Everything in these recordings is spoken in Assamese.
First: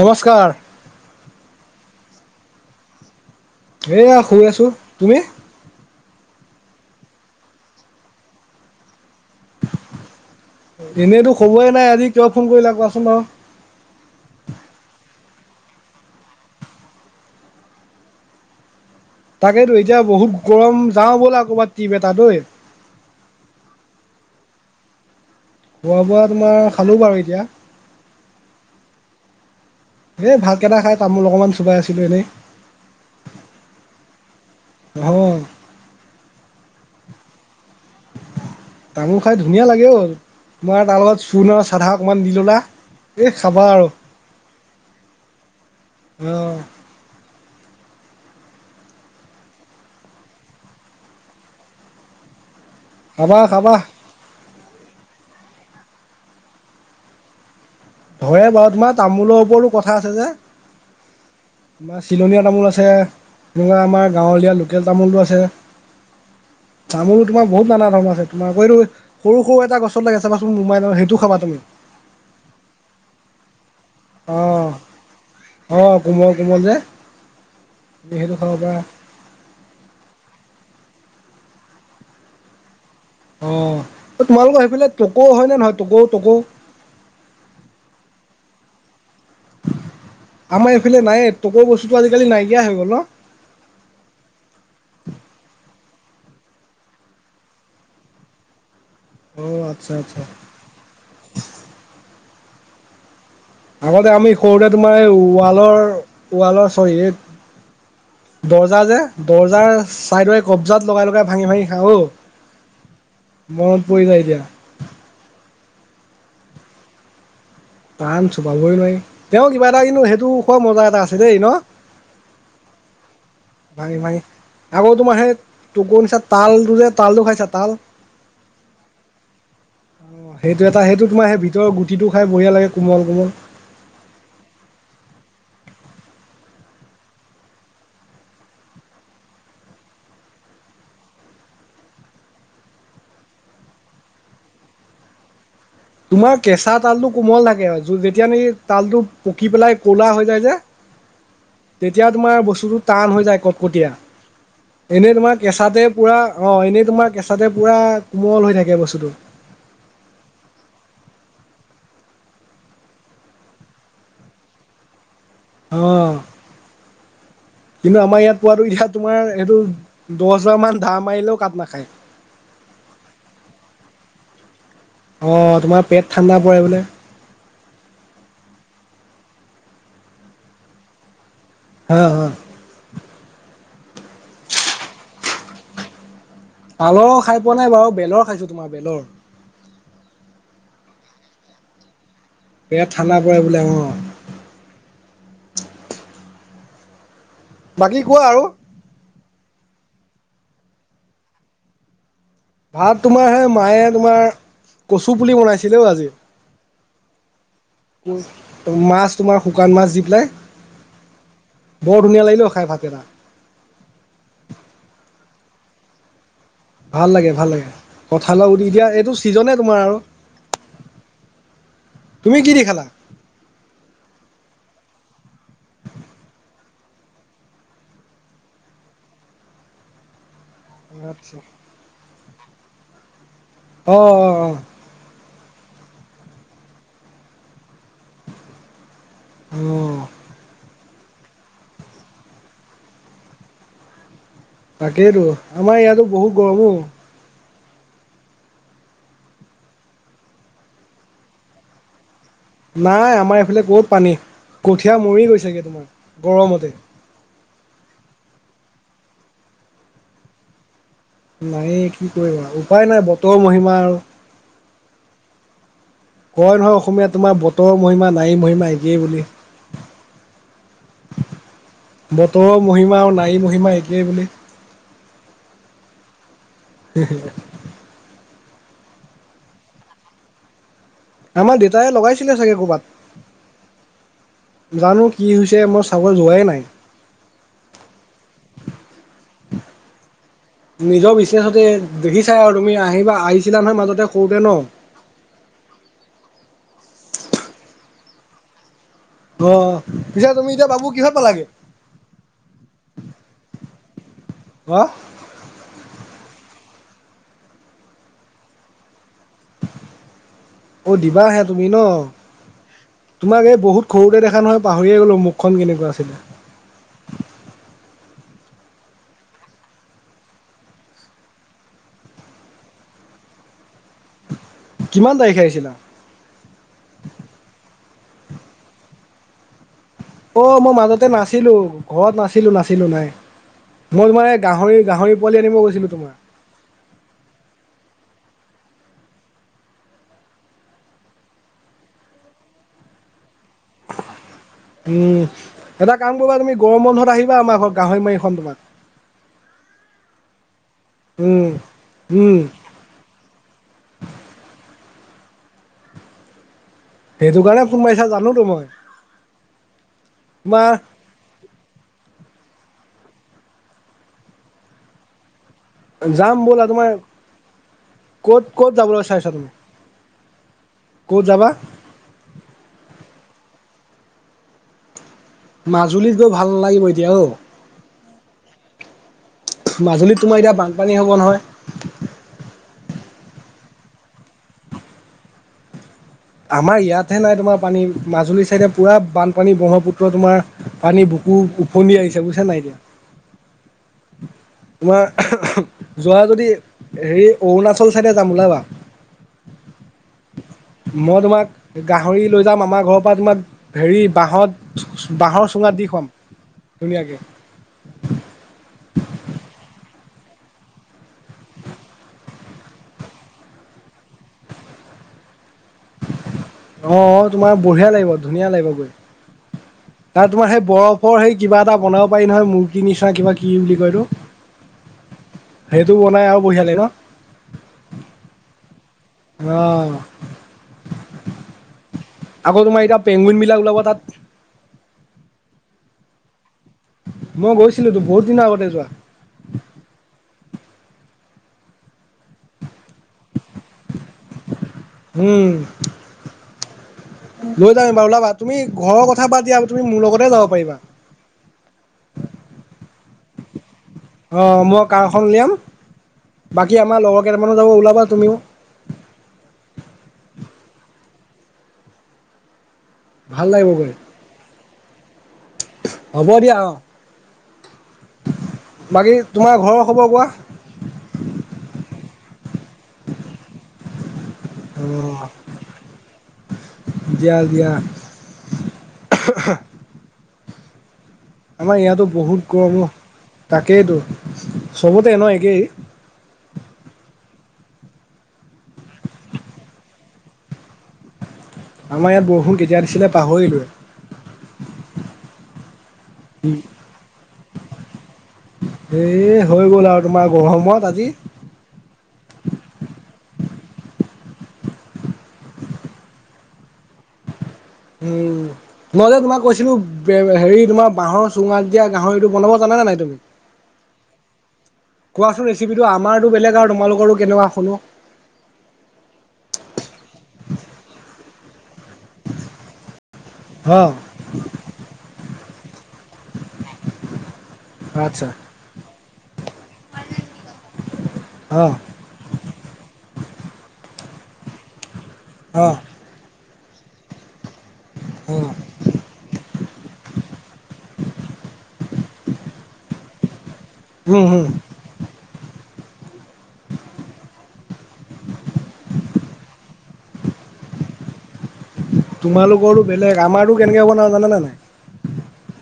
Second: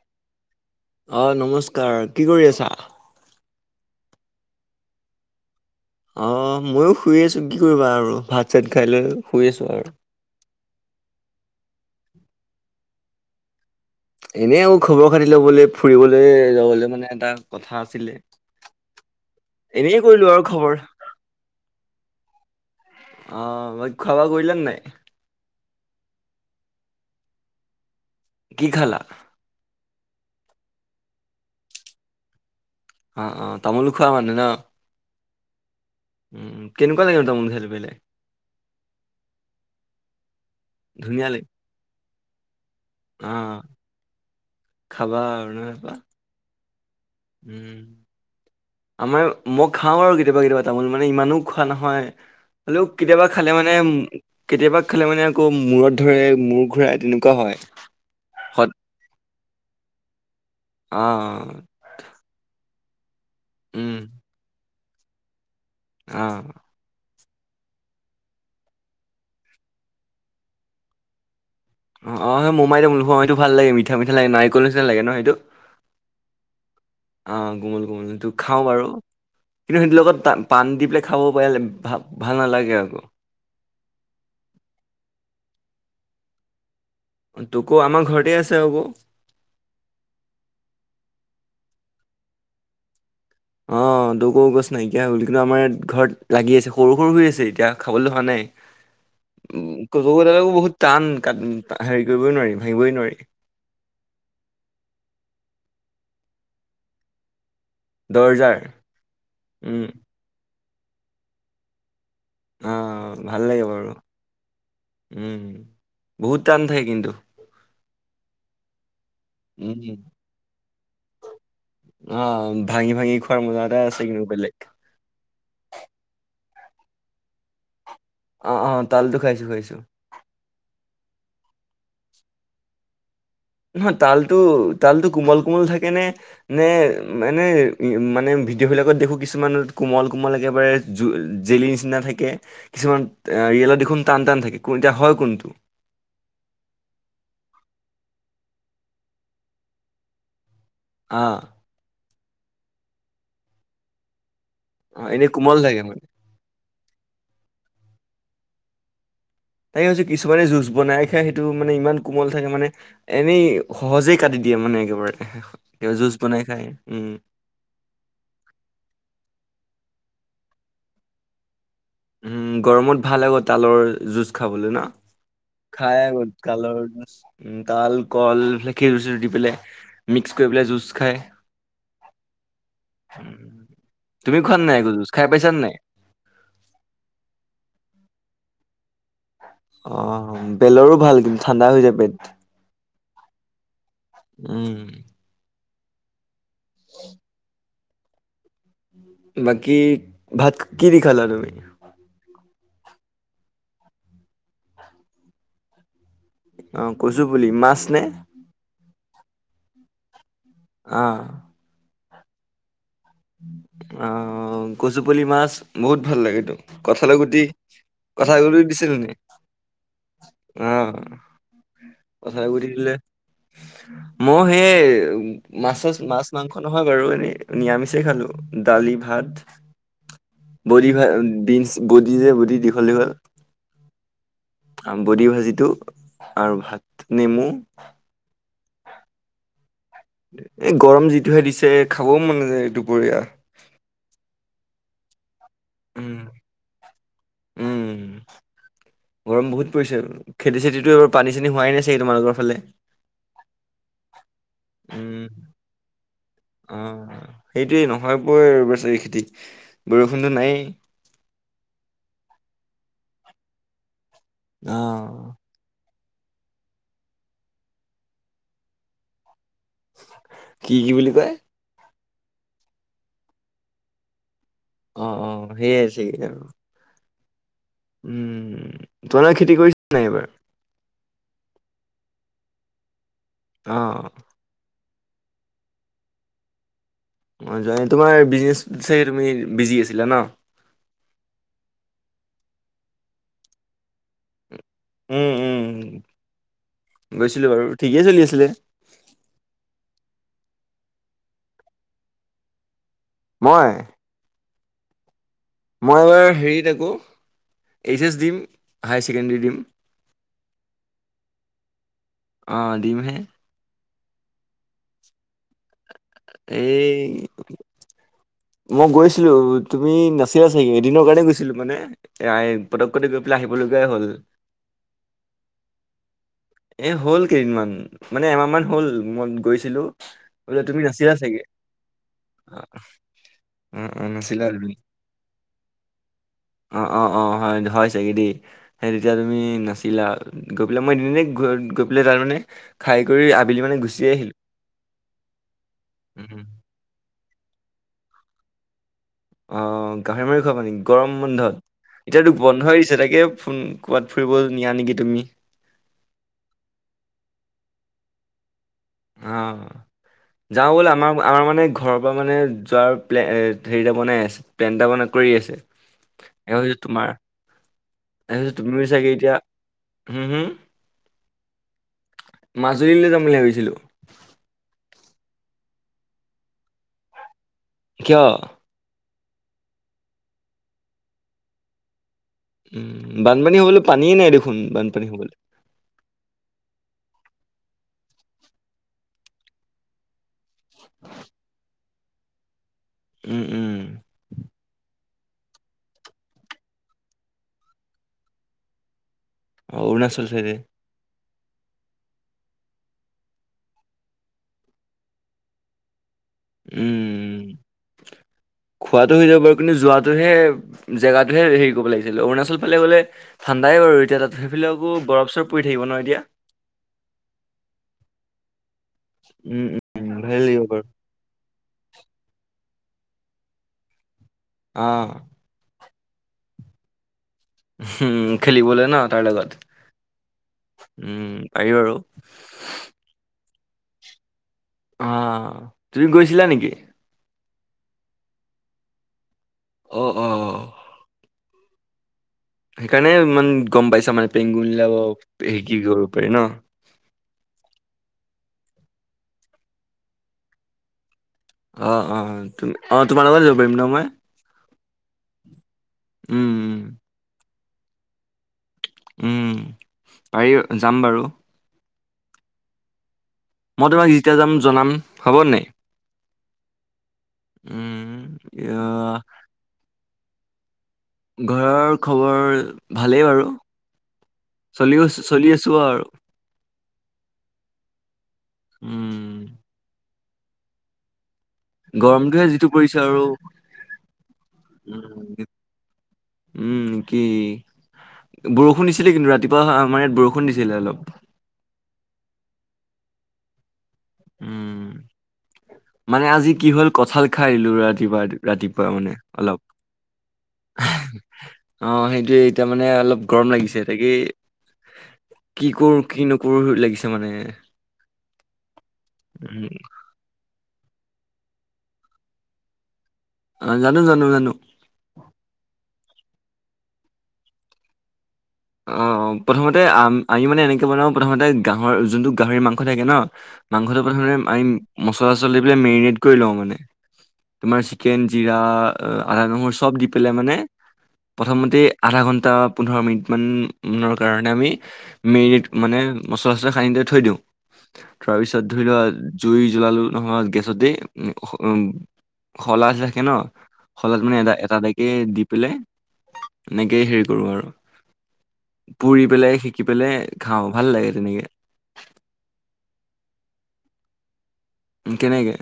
নমস্কাৰ। অ নমস্কাৰ, কি কৰি আছা? এইয়া শুই আছো, তুমি? অ ময়ো শুই আছো কি কৰিবা আৰু ভাত চাত খাই লৈ শুই আছো আৰু। এনেইতো খবৰেই নাই আজি কিয় ফোন কৰিলা কোৱাচোন বাৰু। এনেই আও খবৰ খাতি ল'বলে ফুৰিবলে যাবলে মানে এটা কথা আছিলে। তাকেতো এতিয়া এনেই কৰিলো বহুত আৰু খবৰ গৰম যাওঁ ব'লা কবাত টিপ এটা এ। অঁ ঐ খোৱা বোৱা কৰিলেনে নাই? খোৱা বোৱা তোমাৰ খালোঁ বাৰু এতিয়া। কি খালা? সেই ভাতকেইটা খাই তামোল অকণমান চুবাই আছিলোঁ এনেই। অ অ তামোলো খোৱা মানে ন? অঁ উম কেনেকা লাগে তামোল খাই তোবেলে তামোল খাই ধুনীয়া লাগে অও' তোমাৰ তাৰ লগত ধুনীয়া লাগে চূণ আৰু চাধা অকণমান দি ল'লা। এই অ খাবা আৰু খাবা আৰু নহয় পা অঁ উম। আমাৰ মই খাওঁ আৰু কেতিয়াবা, কেতিয়াবা তামোল মানে ইমানো খোৱা নহয়। হলেও কেতিয়াবা খাবা খালে মানে খাবা উ কেতিয়াবা খালমালে মানে আকৌ মূৰত ধৰে মূৰ ঘূৰাই তেনেকুৱা হয়। হয়ে সদ বাও তোমাৰ তামোলৰ ওপৰতো কথা আছে যে। অ তোমা চিলনীয়া তামোল আছে। এনেকুৱা উম আমাৰ গাঁৱলীয়া লোকেল তামোলটো আছে। আঁ তামোলো তোমাৰ বহুত নানা ধৰণৰ আছে তোমাৰ আকৌ এতো সৰু সৰু এটা গছত লাগে চাবাচোন মোমাই তামোল সেটো খাবা তুমি অঁ অঁ সেই মোমাই তামোল। স সেইটো ভাল লাগে মিঠা মিঠা লাগে অ নাৰিকল নিচনা লাগে ন সেইটো। অ কোমল কোমল যে অঁ, গোমল কোমল তুমি তো সেইটো খাব খাও পাৰা বাৰু কিন্তু সেইটোৰ লগত তা পাণ দি পেলাই খাব পাৰে ভ ভাল নালাগে আকৌ। অঁ তোমালোকৰ সেইফালে টকো হয় নে নহয় টকৌ টকৌ? তোকৌ আমাৰ ঘৰতেই আছে আ'ক আমাৰ এইফালে নাইয়ে তকৌৰ বস্তুটো আজিকালি নাইকিয়া হৈ গ'ল অ। অ টকৌ গছ নাইকিয়া হৈ গ'ল, কিন্তু আমাৰ ইয়াত ঘৰত লাগি আছে সৰু সৰু শুই আছে এতিয়া খাবলৈ হোৱা নাই। উ [inaudible] ওম টকৌতা বহুত টান হেৰি কৰিবই নোৱাৰি ভাঙিবই নোৱাৰি। আগতে আমি সৰুতে তোমাৰ এই ৱালৰ ওৱালৰ চৰি এত দৰজাৰ দৰ্জা যে দৰ্জাৰ উম চাইদৰ এ কবজাত লগাই লগাই ভাঙি ভাঙি খাওঁ অ। অঁ ভাল লাগে মনত বাৰু, পৰি যায় এতিয়া বহুত টান থাকে কিন্তু। টান চোবাবই নোৱাৰি। তেওঁ কিবা এটা উম কিন্তু সেইটো খোৱা মজা এটা আছে দেই ন। অঁ ভাঙি ভাঙি খোৱাৰ মজা এটা ভাঙি আছে ভাঙি কিন্তু বেলেগ। আকৌ তোমাৰ সেই তোকৌ নিচনা তাল যে তালটো খাইছা তাল? অঁ অঁ তালটো খাইছো খাইছো। সেইটো এটা সেইটো তোমাৰ ভিতৰৰ গুটিটো খাই বঢ়িয়া লাগে কোমল কোমল। নহয় তালটো, তালটো কোমল- কোমল থাকে নে? নে এনেই, মানে ভিডিঅ' বিলাকত দেখো কিছুমানত কোমল কোমল একেবাৰে জু জেলি নিচিনা থাকে কিছুমান ৰিয়েলত দেখোন টান টান থাকে কোন এতিয়া হয় কোনটো? তোমাৰ কেঁচা তালটো কোমল থাকে আও যেতিয়া নেকি তালটো পকি পেলাই ক'লা হৈ যায় যে। আঁ তেতিয়া তোমাৰ বস্তুটো টান হৈ যায়, কটকটীয়া। অ', এনেই তোমাৰ কোমল থাকে কেঁচাতে মানে। পুৰা অঁ, এনেই তোমাৰ কেঁচাতে পুৰা কোমল হৈ থাকে বস্তুটো। তাকে ভাবিছো কিছুমানে জুজ বনাই খাই, সেইটো মানে ইমান কোমল থাকে মানে এনেই সহজেই কাটি দিয়ে মানে একেবাৰে, অ জুচ বনাই খাই উম। কিন্তু আমাৰ ইয়াত পোৱাটো এতিয়া তোমাৰ এটো দছবাৰ মান দা মাৰিলেও কাট নাখায়। উম গৰমত ভাল আ তালৰ জুচ খাবলৈ ন অ তোমাৰ পেট ঠাণ্ডা পৰে বোলে তাল কল সেই জুচটো দি পেলাই মিক্স কৰি পেলাই জুইচ খায় হ হ উ তুমি খোৱা নাই জুজ খাই পাইছা ন নাই। পালৰ খাই পোৱা নাই বাৰু বেলৰ খাইছো তোমাৰ বেলৰ অ বেলৰো ভাল কিমু ঠাণ্ডা হৈ যায় পেট বিৰাট ঠাণ্ডা পৰে বোলে অ উম উ বাকী কোৱা আৰু বাকী ভাত কি দি খালালা তুমি। ভাত তোমাৰ হে মায়ে তোমাৰ কচু পুলি বনাইছিলেও আজি অ কচু বুলি মাছ নে মাছ তোমাৰ শুকান মাছ দি পেলাই। অ বৰ ধুনীয়া লাগিলে খাই ভাত এটা অ কচু পুলি মাছ বহুত ভাল লাগেতো ভাল কঠালৰ লাগে গুটি ভাল লাগে কঠাল কঠালৰ গুটি এতিয়া দিছিল নি? এইটো ছিজনে তোমাৰ আৰু অ তুমি কি দি খালা? কথাৰে মই সেই মাছ মাছ মাংস নহয় বাৰু এনে নিৰামিষ পছে খালো দালি ভাত বডি ভাল আচ্ছা বিন বডি যে বডি দীঘল দীঘল অ অ অ বডি ভাজিটো আৰু ভাত নেমু অঁ এ গৰম যিটোহে দিছে খাবও মন নযায় দুপৰীয়া তাকেইতো আমাৰ ইয়াতো উম বহুত গৰমো উম গৰম বহুত পৰিছে খেতি চেতিটোব পানী চানী হোৱাই নাই ছাগে তোমালোকৰ ফালে নাই আমাৰ এইফালে ক'ত পানী কঠীয়া উম মৰি গৈছেগৈ তোমাৰ গৰমতে। অ সেইটোৱে নহয় বব চাৰী খেতি বৰষুণটো নাইয়ে নাই কি কৰিবা উপায় নাই বতৰ মহিমা আৰু অ কয় নহয় অসমীয়া তোমাৰ বতৰ মহিমা নাৰী মহিমা একেই বুলি। কি কি বুলি কয়। বতৰৰ মহিমা আৰু নাৰী মহিমা একেই বুলি। অ অ সেইয়াই আছে আৰু হুম হু উম তোলাৰ খেতি কৰিছা নাই এইবাৰ আমাৰ দেউতায়ে লগাইছিলে চাগে কৰ'বাত অঁ জানো কি হৈছে মই চাবৰ যোৱাই নাই। অঁ যোৱা তোমাৰ বিজনেছ চাগে তুমি বিজি আছিলা ন। নিজৰ বিচনেছতে দেখি চাই আৰু তুমি আহিবা আহিছিলা নহয় মাজতে কৰোতে ন উম উম গৈছিলো বাৰু ঠিকেই চলি আছিলে। অ' পিছো তুমি এতিয়া বাবু কিহৰ পালাগে। মই। অঁ। মই এইবাৰ হেৰিত আকো এইচ এছ দিম হাই ছেকেণ্ডৰী দিম। অ' দিবাহে তুমি ন, অ দিমহে তোমাক এই বহুত। সৰুতে দেখা নহয় পাহৰিয়ে গ'লো মুখনকেনেকুৱা আছিল। এই। মই গৈছিলো তুমি নাছিলা চাগে, এদিনৰ কাৰণে গৈছিলো মানে। এ'পটকট গৈ পেলাই আহিবলগাই হ'ল। কিমান তাৰিখে আহিছিলা? এ হ'ল কেইদিনমান, মানে এমাহমান হ'ল মই গৈছিলো। বোলে অ' মই তুমি মাজতে নাছিলা চাগে নাছিলো ঘৰত নাছিলো অ নাছিলো নাই। অ মই মানে এই নাছিলা তুমি গাহৰি গাহৰি পোৱালি আনিব গৈছিলোঁ তোমাৰ। অঁ অঁ অঁ হয় হয় চাগে দেই। সেই তেতিয়া তুমি নাছিলা, গৈ পেলাই মই এনেই। গৈ পেলাই তাৰমানে খাই কৰি আবেলি মানে গুচি আহিলোঁ। উম, এটা কাম কৰিবা তুমি গৰম বন্ধত আহিবা আমাৰ ঘৰত গাহৰি মাৰি খুৱাম তোমাক। অ' গাহৰি মাৰি খুৱাবা নেকি, গৰম উম, বন্ধত এতিয়াতো উম, বন্ধই দিছে তাকে ফোন। ক'ৰবাত ফুৰিব নিয়া নেকি তুমি। সেইটো কাৰণে ফোন মাৰিছা জানো তো মই। অ' তোমাৰ যাওঁ বলা আমাৰ আমাৰ মানে। ঘৰৰ পৰা মানে যোৱাৰ প্লে হেৰিটা বনাই আছে, প্লেন এটা মনত পৰি আছে। যাম ব'লা তোমাৰ। ক'ত তাৰপিছত ক'ত তুমিও যাবলৈ চাগে চাইছা এতিয়া তুমি হম হম ক'ত যাবা? মাজুলীলৈ যাম বুলি ভাবিছিলোঁ। মাজুলীত গৈ ভাল নালাগিব এতিয়া অ'। কিয়? মাজুলীত তোমাৰ এতিয়া বানপানী হ'ব নহয়। উম, বানপানী হবলৈ পানীয়ে নাই দেখোন, বানপানী হবলৈ। আমাৰ ইয়াতহে নাই তোমাৰ পানী, মাজুলীৰ চাইডে পূৰা বানপানী ব্ৰহ্মপুত্ৰ তোমাৰ। পানী বুকু উফণ্ডি আহিছে বুজছা নাই এতিয়া। উম উম। [inaudible] তোমাৰ যোৱা যদি হেৰি অৰুণাচল চাইডে যাম ওলাবা। অঁ অৰুণাচল চাইডে। মই তোমাক গাহৰি লৈ যাম আমাৰ ঘৰৰ পৰা তোমাক। হেৰি বাহত বাঁহৰ চুঙাত দি খুৱাম। উম ধুনীয়াকে উম। [inaudible] খোৱাতটো হৈ যাব বাৰু কিন্তু যোৱাটোহে জেগাটোহে হেৰি কৰিব লাগিছিল অৰুণাচল ফালে গ'লে। ঠাণ্ডাই বাৰু এতিয়া তাত সেইফালে আকৌ বৰফ চৰফ পৰি থাকিব ন এতিয়া। অ' তোমাৰ বঢ়িয়া লাগিব ধুনীয়া লাগিব গৈ উম উম তাৰ ভালে তোমাৰ লাগিব সেই বাৰু। বৰফ। অঁ সেই কিবা এটা বনাব পাৰি নহয়, মূৰ্গীৰ নিচিনা কিবা কি বুলি কয় এইটো। অঁ। সেইটো বনাই আৰু বঢ়িয়া লাগে ন। উম খেলিবলৈ ন তাৰ লগত, অ', উম পাৰি বাৰু। আক তোমাৰ এতিয়া- পেংগুইন বিলাক ওলাব তাত। অঁ গৈছিলা নেকি? মই গৈছিলো তো, বহুত দিনৰ আগতে যোৱা। অঁ অঁ। সেইকাৰণে ইমান গম পাইছা মানে পেংগুইন ওলাব, উম, হে কি কৰিব পাৰি ন। লৈ যাম এবাৰ ওলাবা। তুমি ঘৰৰ কথা বাদ দিয়া, তুমি মোৰ লগতে যাব পাৰিবা। অঁ অঁ অঁ তুমি, অঁ তোমাৰ লগত যাব পাৰিম ন মই। অঁ মই কাৰখন উলিয়াম, উম বাকী আমাৰ লগৰ কেইটামানো যাব, ওলাবা তুমিও। উম পাৰি, যাম বাৰু। ভাল লাগিব মই গৈ, তোমাক যেতিয়া যাম জনাম হ'ব নাই হ'ব দিয়া অ। উম ইয়া বাকী তোমাৰ ঘৰৰ খবৰ কোৱা? ঘৰৰ খবৰ ভালেই বাৰু। চলি অ', চলি আছো আৰু। দিয়া দিয়া উম। আমাৰ ইয়াতো বহুত গৰমটোহে যিটো গৰম অও। পৰিছে আৰু তাকেইতো চবতে ন উম একেই। উম কি, বৰষুণ দিছিলে কিন্তু ৰাতিপুৱা আমাৰ ইয়াত বৰষুণ দিছিলে অলপ। আমাৰ ইয়াত বৰষুণ কেতিয়া দিছিলে পাহৰিলোৱে। উম। মানে আজি কি হ'ল কঁঠাল খাইলো ৰাতিপুৱা ৰাতিপুৱা মানে এ অলপ। হৈ গ'ল আৰু তোমাৰ গৰমত আজি। অঁ সেইটোয়ে, এতিয়া মানে অলপ গৰম লাগিছে। তাকে- কি কৰো, কি নকৰো লাগিছে মানে। উম, মই যে তোমাক উম কৈছিলোঁ- হেৰি তোমাৰ বাঁহৰ চুঙাত দিয়া গাহৰি, এইটো বনাব জাননে নাই তুমি? অঁ জানো, জানো, জানো। কোৱাচোন ৰেচিপিটো, আমাৰটো বেলেগ আৰু তোমালোকৰটো কেনেকোৱা শুনো। অঁ, প্ৰথমতে আম আমি মানে এনেকে বনাওঁ প্ৰথমতে- গাঁহৰ যোনটো গাহৰি মাংস থাকে ন, অ মাংসটো প্ৰথমে আমি- মচলা চচলা বিলাক দি পেলাই মেৰিনেট কৰি লওঁ, মানে তোমাৰ চিকেন, আচ্ছা জিৰা, আদা, নহৰু- চব দি পেলাই মানে অ প্ৰথমতে আধা ঘন্টা, পোন্ধৰ মিনিট- মানৰ কাৰণে আমি মেৰিনেট অ মানে মচলা চচলা সানি থৈ দিওঁ। অ তাৰপিছত ধৰি লোৱা জুই জ্বলালো নহয় গেছতে উম। শলা থাকে ন। শলাত উম মানে হুম এটা এটা এটাইকেই দি পেলাই, এনেকেই হেৰি কৰোঁ আৰু। পুৰি পেলাই, শিকি পেলাই খাওঁ ভাল লাগে তেনেকে। তোমালোকৰো বেলেগ, আমাৰটো কেনেকে বনাওঁ জানানে নাই? কেনেকে?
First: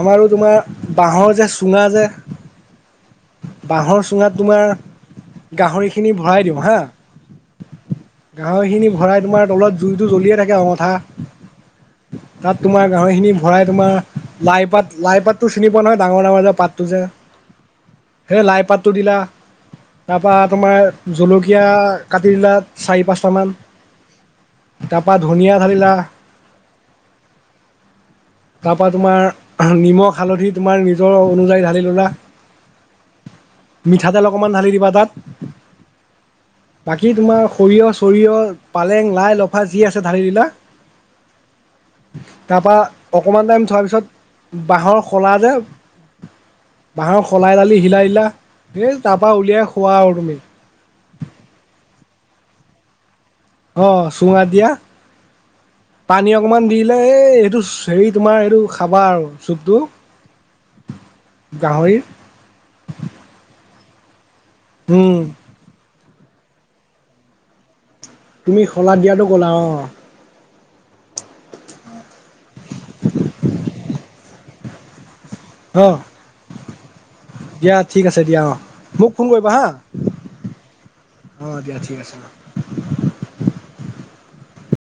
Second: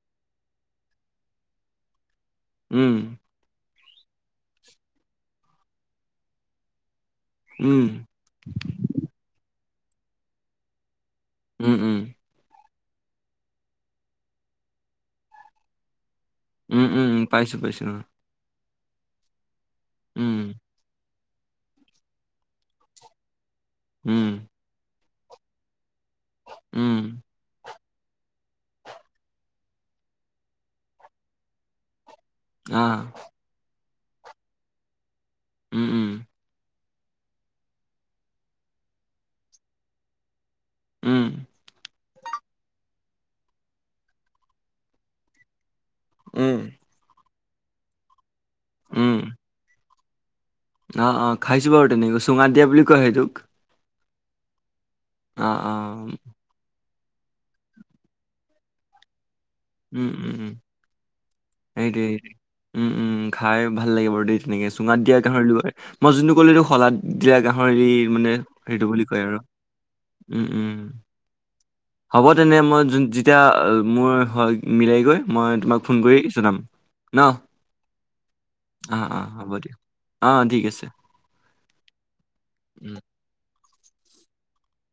আমাৰো তোমাৰ বাঁহৰ যে, চুঙা যে- উম। বাঁহৰ চুঙাত তোমাৰ গাহৰিখিনি ভৰাই দিওঁ হা। উম। গাহৰিখিনি ভৰাই তোমাৰ তলত জুইটো জ্বলিয়ে থাকে অঙঠা। উম উম। তাত তোমাৰ গাহৱৰি খিনি ভৰাই তোমাৰ লাই পাত লাই পাততো চিনি পোৱা নহয় ডাঙৰ ডাঙৰ যে উম উম উম পাইছো পাইছো অ এ লাই পাতটো দিলা তাৰপৰা উম, তোমাৰ জলকীয়া কাটি দিলা চাৰি, পাঁচটামান উম তাপা ধুনীয়া কাটিলা উম তাৰপৰা তোমাৰ নিমখ, হালধি তোমাৰ নিজৰ অনুযায়ী ঢালি ল'লা অ মিঠাতেল অকণমান ঢালি দিবা তাত। উম উম বাকী তোমাৰ সৰিয়হ চৰিয়হ, পালেং, লাই, লফা যি আছে ঢালি দিলা উম তাৰ পা অকমান টাইম থোৱাৰ পিছত বাঁহৰ শলা যে উম বাঁহৰ সলাই দালি হিলা হিলা হে উম, তাৰ পা উলিয়াই খোৱা আৰু তুমি অ অ খাইছোঁ বাৰু তেনেকৈ চুঙাত দিয়া বুলি কয় সেইটোক। অ চুঙাত দিয়া অ অ পানী অকমান দি দিলে এই এইটো হেৰি তোমাৰ এইটো খাবা আৰু চুপটো উম উম উম গাহৰিৰ সেইটোৱেই দি উম উম উম খাই ভাল লাগিব বাৰু দেই তেনেকে চুঙাত উম দিয়া গাহৰি লয় মই যোনটো কলো এইটো শলাত এতিয়া গাহৰি মানে তুমি হেটো শলাদ বুলি কয় দিয়াটো আৰু ক'লা অ উম উম হ'ব তেনে মই যোন যেতিয়া মোৰ হৈ মিলাই গৈ মই তোমাক অ ফোন কৰি জনাম ন দিয়া ঠিক আছে দিয়া অ মোক অ, ফোন কৰিবা হ'ব হা দিয়া অ, ঠিক আছে। অ দিয়া ঠিক আছে অ উম